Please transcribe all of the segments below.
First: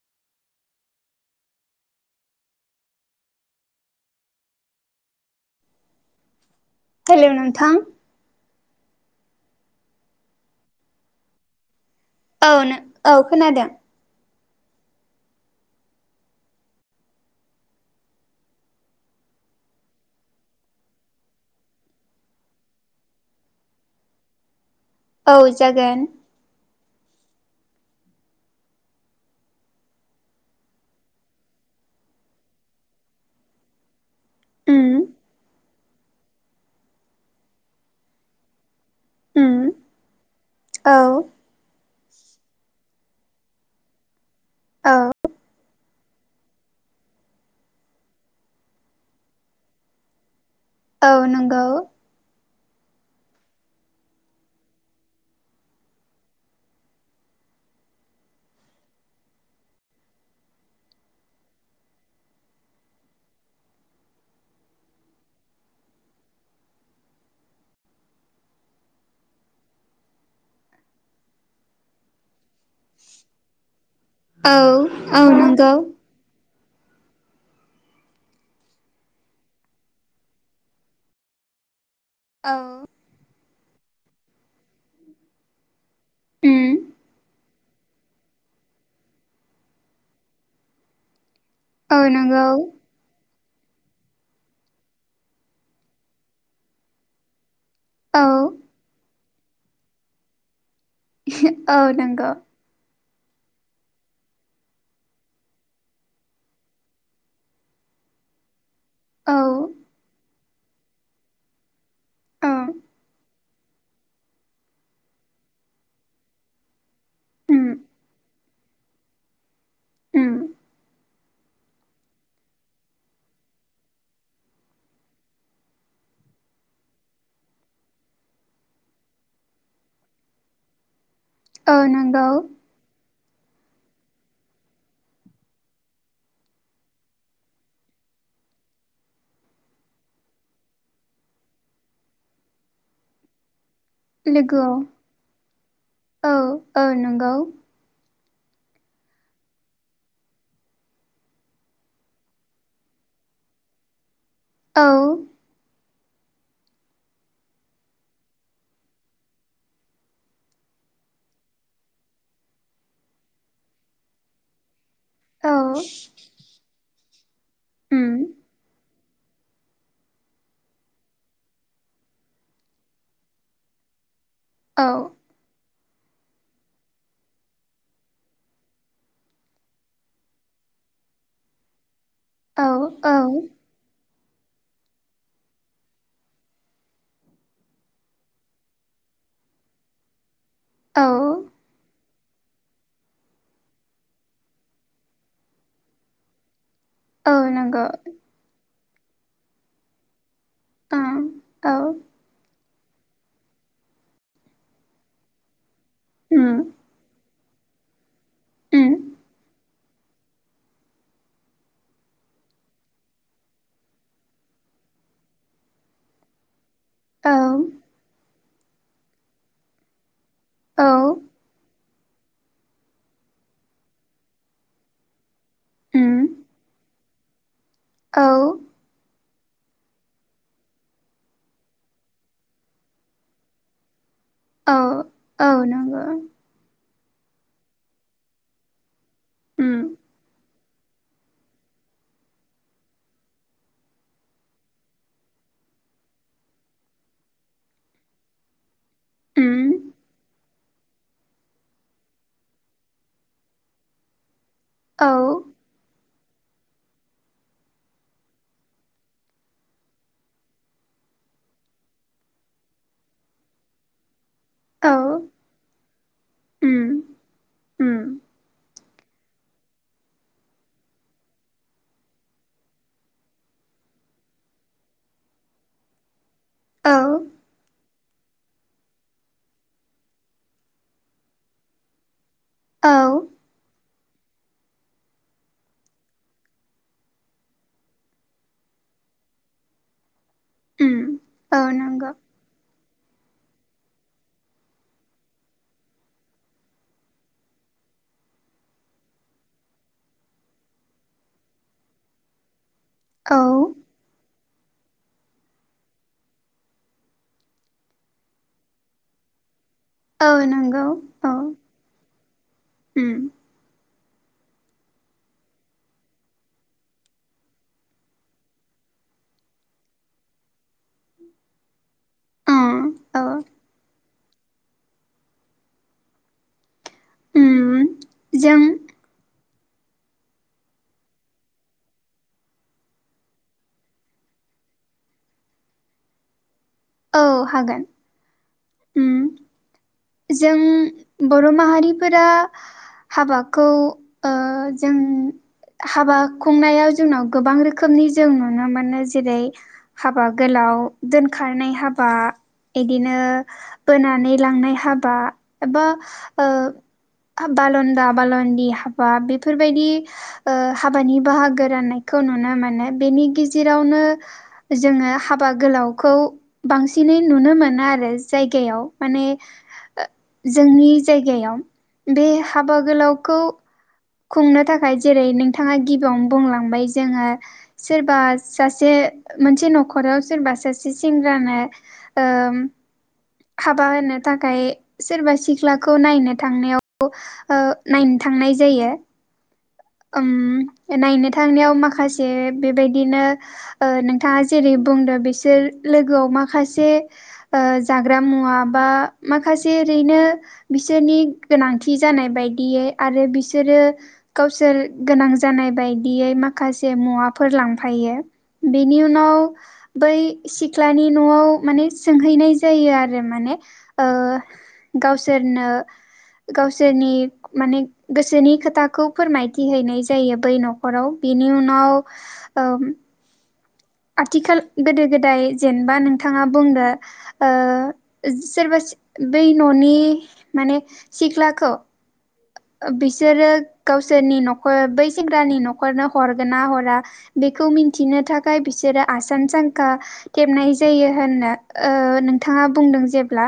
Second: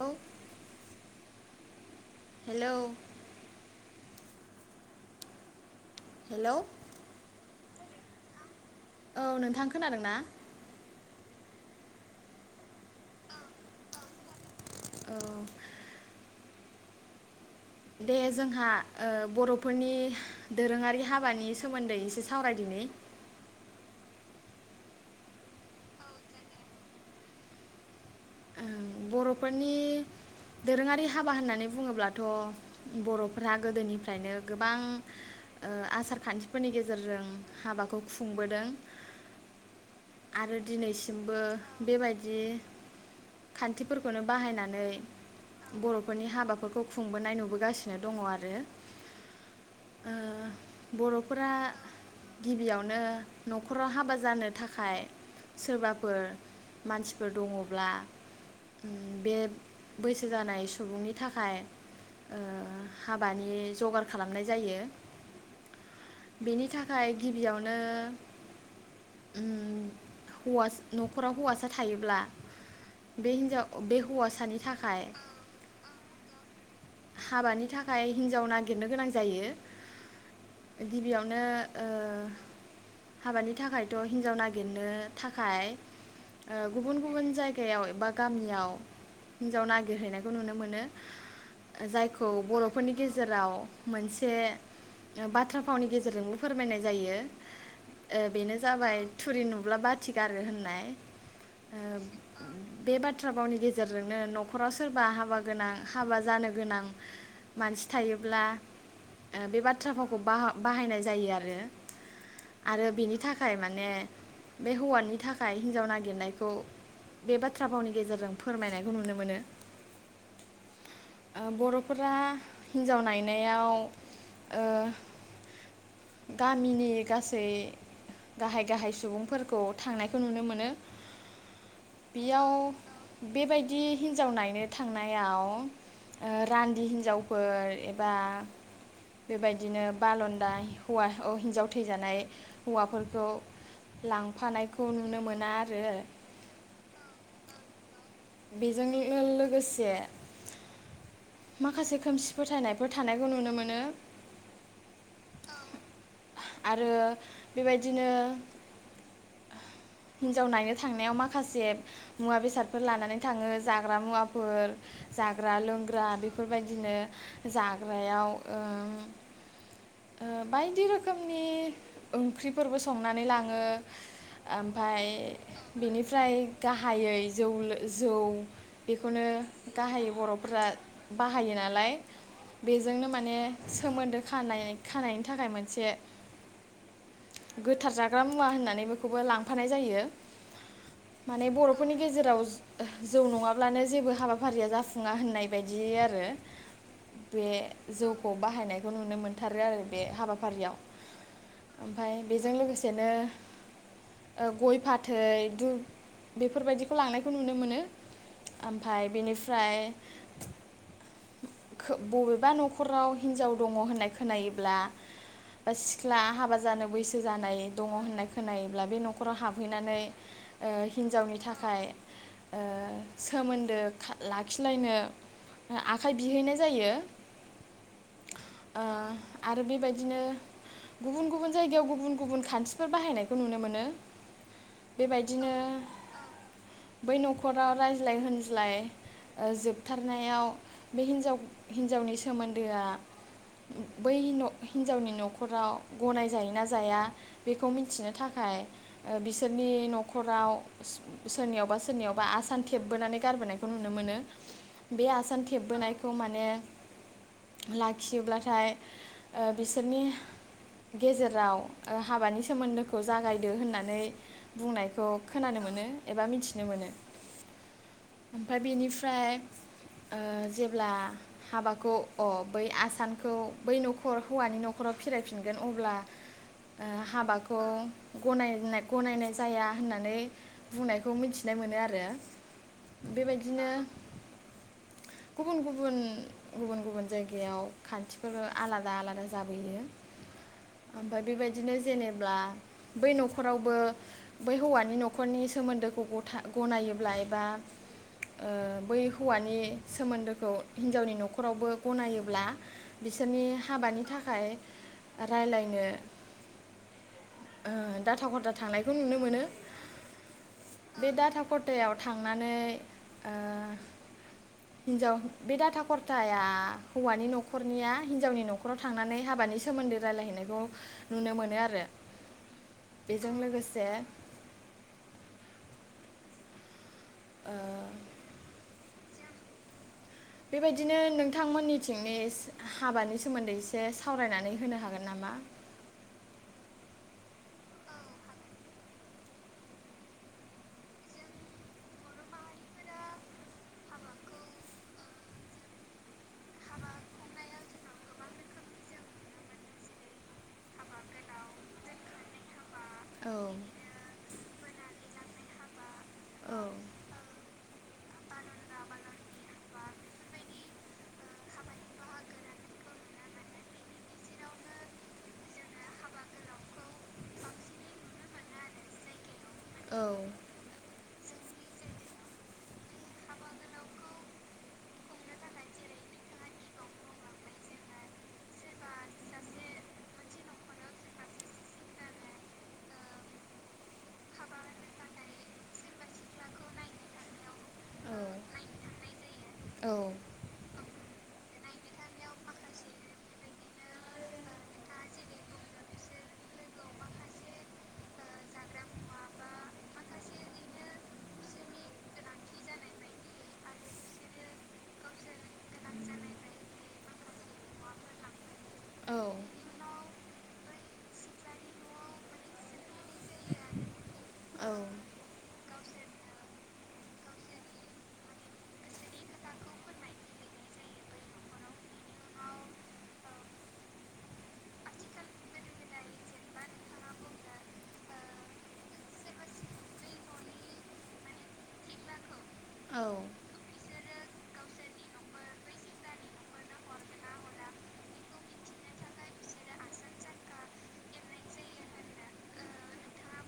औ hello hello hello नोंथां औ नोंथां खोनादोंना औनो औ खोनादों औ दे जोंहा ओ बर'फोरनि दोरोङारि हाबानि सोमोनदै एसे सावरायदिनि औ जागोन ओं बर'फोरनि दोरोङारि हाबा होननानै बुङोब्लाथ' बर'फ्रा गोदोनिफ्रायनो गोबां उम ओ आसार खानथिफोरनि गेजेरजों हाबाखौ खुंबोदों उम आरो औ दिनैसिमबो बेबायदि खानथिफोरखौनो बाहायनानै औ बर'फोरनि हाबा फोरखौ खुंबोनाय नुबोगासिनो दङ आरो ओ औ बर'फोरा नंगौ गिबियावनो न'खराव हाबा जानो थाखाय सोरबाफोर मानसिफोर दङब्ला उ बे बैसो जानाय सुबुंनि थाखाय ओ हाबानि जगार खालामनाय जायो बेनि थाखाय गिबियावनो उ हौवा न'खराव हौवासा थायोब्ला बे हिनजाव बे हौवासानि औ थाखाय औ नंगौ हाबानि थाखाय हिनजाव नागिरनो गोनां जायो गिबियावनो ओ औ हाबानि थाखायथ' हिनजाव नागिरनो थाखाय ओ उम गुबुन गुबुन जाय याव एबा गामियाव हिनजाव नागिरहैनायखौ नुनो मोनो औ जायखौ नंगौ बर'फोरनि गेजेराव मोनसे बाथ्रा फावनि गेजेरजोंबो फोरमायनाय जायो ओ औ बेनो जाबाय थुरि नुब्ला बाथि गारो होननाय [unintelligible] ओ औ नंगौ बे बाथ्रा भावनि गेजेरजोंनो न'खराव सोरबा हाबा गोनां हाबा जानो गोनां मानसि थायोब्ला औ ओ बे बाथ्रा फावखौ बाह बाहायनाय जायो आरो औ आरो बिनि था खाय माने बे हौवानि थाखाय हिनजाव नागिरनायखौ बे उम बाथ्रा भावनि गेजेरजों फोरमायनायखौ नुनो मोनो उम ओ बर'फोरा हिनजाव नायनायाव ओ गामिनि गासै गाहाय गाहाय सुबुंफोरखौ थांनायखौ नुनो मोनो औ नंगौ बेयाव बेबायदि हिनजाव नायनो थांनायाव ओ रानदि हिनजावफोर एबा बेबायदिनो बालनदा हौवा अ हिनजाव थैजानाय हौवाफोरखौ लोगोआव लांफानायखौ नुनो मोना आरो औ औ नंगौ बेजों लो-लोगोसे माखासे खोमसि फोथायनायफोर थानायखौ नुनो मोनो औ आरो बेबायदिनो हिन्जाव नायनो थांनायाव माखासे मुवा बेसादफोर लानानै थाङो जाग्रा मुवाफोर औ जाग्रा लोंग्रा बेफोरबायदिनो उम जाग्रायाव ओ ओ बायदि रोखोमनि ओंख्रिफोरबो संनानै लाङो औ ओमफाय बेनिफ्राय गाहायै जौ जौ बेखौनो गाहायै बर'फोरा बाहायो नालाय औ बेजोंनो औ माने सोमोन्दो खानाय खानायनि थाखाय मोनसे गोथार जाग्रा मुवा होननानै बेखौबो लांफानाय जायो औ माने बर'फोरनि गेजे-' राव जौ नङाब्लानो जेबो हाबाफारिया जाफुङा होननाय बायदि आरो औ बे नंगौ जौखौ बाहायनाय नुनो मोनदों आरो आरो बे हाबा फारियाव औ औ ओमफ्राय बेजों लोगोसे बिदिनो ओ गय फाथै धुप उम बेफोरबायदिखौ लांनाय खौ नुनो मोनो उम ओमफ्राय बेनिफ्राय बबेबा न'खराव हिनजाव दङ होननाय खो खोनायोब्ला बा सिख्ला हाबा जा जानो बैसो जानाय औ दङ होननाय खोनायोब्ला बे न'खराव हाबहैनानै ओ औ हिन्जावनि थाखाय ओ सोमोन्दो लाखिलायनो आखाइ उम बिहैनाय जायो औ ओ आरो बेबायदिनो गुबुन गुबुन जायगायाव गुबुन गुबुन खान्थिफोर बाहायनायखौ नुनो मोनो औ बेबायदिनो औ नंगौ बै न'खराव रायज्लाय होनज्लाय ओ उम जोबथारनायाव बे हिन्जाव हिन्जावनि सोमोन्दोआ बै हिनजावनि न'खराव ग'नाय जायोना जाया बेखौ मिथिनो थाखाय ओ उम बिसोरनि न'खराव सोरनियावबा सोरनियावबा आसान थेबबोनानै गारबोनायखौ नुनो मोनो बे औ आसान थेबबोनाय खौ माने लाखियोब्लाथाय ओ बिसोरनि गेजेराव ओ हाबानि सोमोन्दोखौ जागायदो होननानै औ बुंनायखौ खोनानो मोनो एबा मिथिनो मोनो उम उम ओमफाय बेनि ओमफ्राय ओ जेब्ला हाबाखौ अ बै आसानखौ बै न'खर हौवानि न'खराव फिरायफिनगोन अब्ला ओ औ हाबाखौ गनायनाय गनायनाय जाया होननानै बुंनायखौ मिथिनो मोनो आरो औ बेबायदिनो गुबुन गुबुन गुबुन गुबुन जायगायाव खानथि बेफोरो आलादा आलादा जाबोयो उम ओमफाय औ बेबायदिनो नंगौ जेनेब्ला बै न'खरावबो बै हौवानि न'खरनि सोमोनदोखौ ग'था गनायोब्ला एबा ओ बै हौवानि सोमोनदोखौ हिनजावनि न'खरावबो गनायोब्ला औ बिसोरनि हाबानि थाखाय रायलायनो ओ दाथा खथा थांनायखौ नुनो मोनो औ नंगौ बे औ दाथा ख'थायाव थांनानै उम ओ हिनजाव बे दाटा खर्ताया हौवानि न' खरनिया हिनजावनि न'खराव थांनानै हाबानि सोमोनदो रायलायहैनायखौ नुनो मोनो आरो। अ औ बेजों लोगोसे ओ उम जों बेबायदिनो नोंथांमोननिथिंनि हाबानि सोमोनदै एसे सावरायनानै होनो हागोन नामा औ हागोन उम जों बर' माहारिफोरा हाबाखौ ओ जों हाबा खुंनायाव जोंनाव गोबां रोखोमनि जों नुनो मोनो जेरै हाबा गोलाव दोनखारनाय हाबा इदिनो औ औ बोनानै लांनाय हाबा एब औ बालनदा बालदि हाबा बेफोरबायदि ओ हाबानि बाहागो राननायखौ नुनो मोनो बेनि गेजेरावनो जोङो हाबा गोलावखौ बांसिनै नुनो मोनो आरो जायगायाव माने माने जोंनि जायगायाव बे हाबा गोलावखौ खुंनो थाखाय जेरै नोंथाङा गिबियावनो बुंलांबाय जोङो सोरबा सासे मोनसे न'खराव सोरबा सासे सेंग्रानो ओ हाबा होनो थाखाय सोरबा सिख्लाखौ नायनो थांनायाव ओ नायनो थांनाय जायो जायो। उम नायनो थांनायाव माखासे बेबायदिनो ओ नोंथाङा जेरै बुंदों बिसोर लोगोआव माखासे ओ जाग्रा मुवा बा माखासे ओरैनो बिसोरनि गोनांथि जानाय बायदियै आरो बिसोरो गाव सोर गोनां जानाय बायदियै माखासे मुवाफोर लांफायो। बेनि औ उनाव बै सिख्लानि न'आव माने सोंहैनाय जायो आरो माने ओ गावसोरनो गावसोरनि माने गोसोनि खोथाखौ फोरमायथि हैैनाय जायो बै न'खराव बिनि उनाव ओ आथिखाल गोदो गोदाय जेनबा नोंथाङा बुंदो ओ सोरबा बै न'नि माने सिख्लाखौ औ बिसोरो गाव सोरनि न'खर बै सेंग्रानि न'खरनो हरगोन ना हरा बेखौ मिथिनो थाखाय बिसोरो आसान सांखा थेबनाय जायो होननो ओ नोंथाङा बुंदों जेब्ला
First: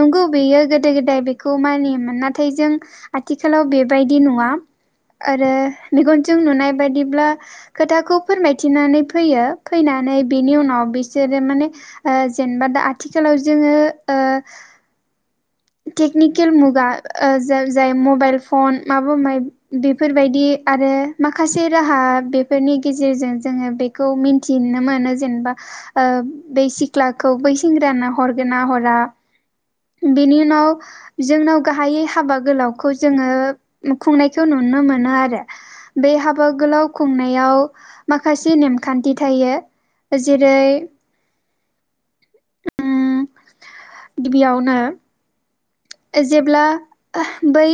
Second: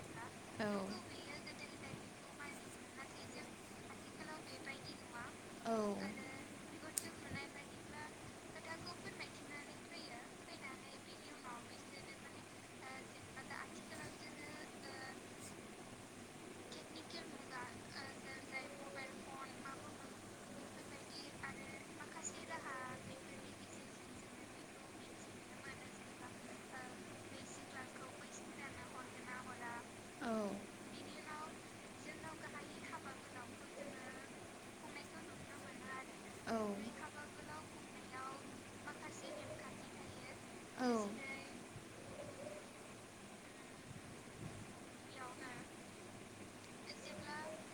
नंगौ बेयो गोदो गोदाय बेखौ मानियोमोन। नाथाय जों आथिखालाव बेबायदि नङा। आरो औ मेगनजों नुनाय बायदिब्ला खोथाखौ फोरमायथिनानै फैयो फैनानै बेनि उनाव बिसोरो माने जेनेबा दा आथिखालाव जोङो ओ टेकनिकेल मुगा जाय मबाइल फन माबा बेफोरबायदि आरो माखासे राहा बेफोरनि गेजेरजों जोङो बेखौ मिथिनो मोनो जेनेबा बे सिख्लाखौ बै सेंग्राना हरगोन ना हरा बेनि उनाव जोंनाव गाहायै हाबा गोलावखौ जोङो खुंनायखौ नुनो मोनो आरो बे हाबा गोलाव खुंनायाव माखासे नेमखान्थि थायो। जेरै औ उम गिबियावनो जेब्ला बै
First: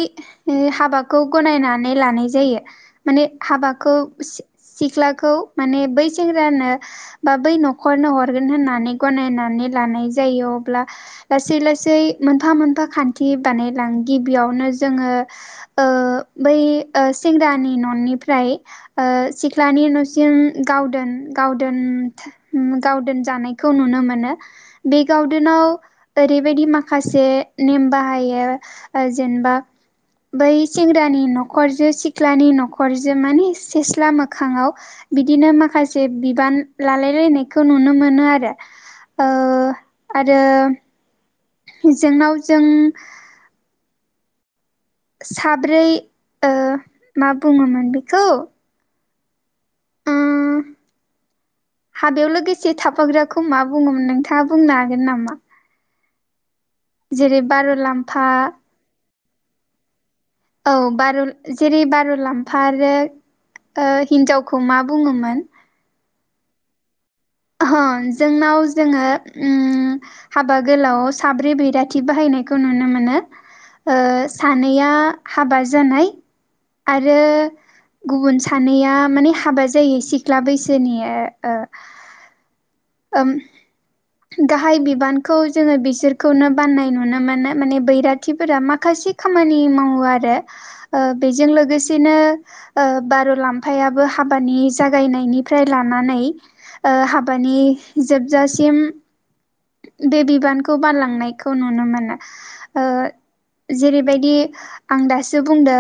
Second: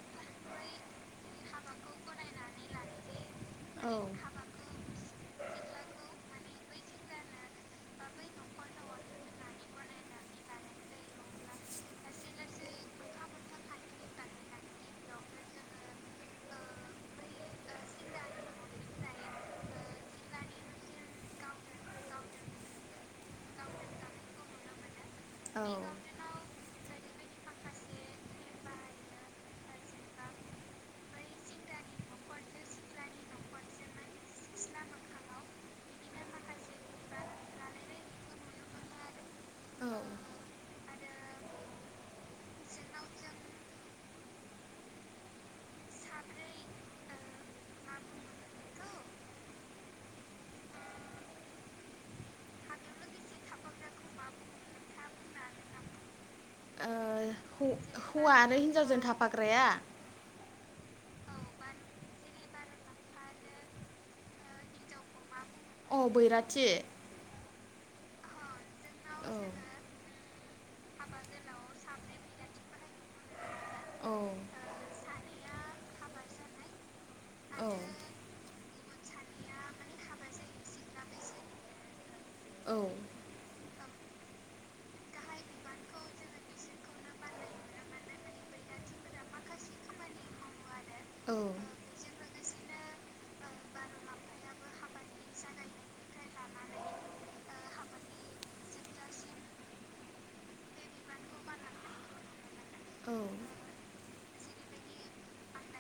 हाबाखौ गनायनानै लानाय जायो माने औ हाबाखौ सि सिख्ला खौ माने बै सेंग्रानो बा बै नखरनो हरगोन होननानै गनायनानै लानाय जायो अब्ला लासै लासै मोनफा मोनफा खान्थि बानायलाङो गिबियावनो जोङो ओ बै ओ सेंग्रानि ननिफ्राय ओ सिख्लानि नसिम गावदोन गावदोन गावदोन जानायखौ नुनो मोनो बे गावदोनाव ओरैबायदि माखा- खासे नेम बाहायो जेनेबा बै सेंग्रानि नखरजो सिख्लानि नखरजो माने सेस्ला मोखाङाव बिदिनो माखासे बिबान लालाय लायनायखौ नुनो मोनो आरो ओ औ आरो जोंनाव जों साब्रै ओ मा बुङोमोन बेखौ? उम हाबायाव लोगोसे थाफाग्राखौ मा बुङोमोन नोंथाङा बुंनो हागोन नामा? जेरै बारुलाम्फा फाग्राया औ बार' जेरै बार'लाम्फा आरो ओ हिनजावखौ मा बुङोमोन? अ बैराथि [unintelligible] जोंनाव जोङो ओम हाबा गोलाव आव साब्रै बैराथि बाहायनायखौ नुनो मोनो ओ सानैया हाबा जानाय आरो गुबुन सानैया माने हाबा जायि सिख्ला बैसोनि ओ औ ओम गाहाय बिबानखौ जोङो बिसोरखौनो बाननाय नुनो मोनो माने बैराथिफोरा माखासे खामानि मावो आरो ओ औ बेजों लोगोसेनो ओ बारलाम्फायाबो हाबानि जागायनायनिफ्राय लानानै ओ हाब बानि जोबजासिम बे बिबानखौ बानलांनायखौ नुनो मोनो [unintelligible] बेबायदि आं दासो बुंदो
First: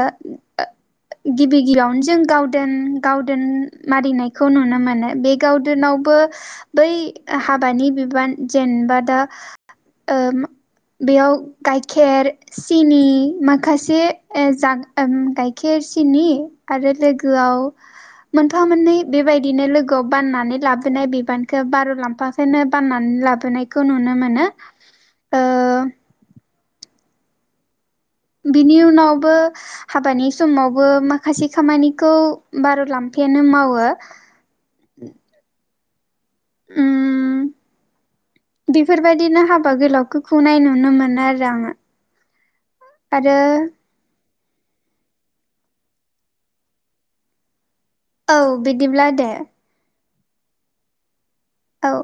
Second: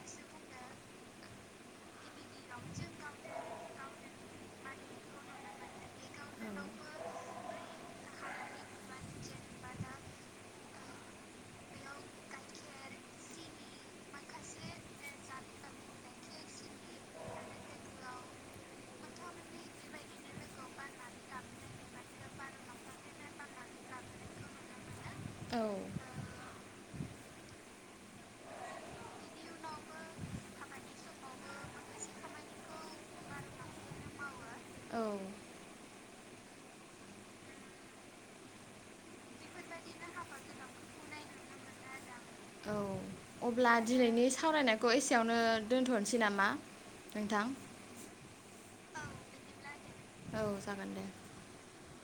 गिबि गिबियावनो जों गावदोन गावदोन मारिनायखौ नुनो मोनो बे गावदोनावबो बै हाबानि बिबान जेनेबा दा ओ बेयाव गायखेर सिनि माखासे जा गायखेर सिनि आरो लोगोआव मोनफा मोननै बेबायदिनो लोगोआव बाननानै लाबोनाय बिबानखौ बारलाम्फाखौनो बाननानै लाब नायखौ नुनो मोनो ओ [unintelligible] बिनि उनावबो हाबानि समावबो माखासे खामानिखौ बारलाम्फायानो मावो औ [unintelligible] ओम बेफोरबायदिनो हाबा गोलावखो खुंनाय नुनो मोनो आरो आङो औ आरो अब्ला दिनैनि सावरायनायखौ एसेयावनो दोनथ'नोसै नामा नोंथां? औ बिदिब्ला दे औ जागोन दे औ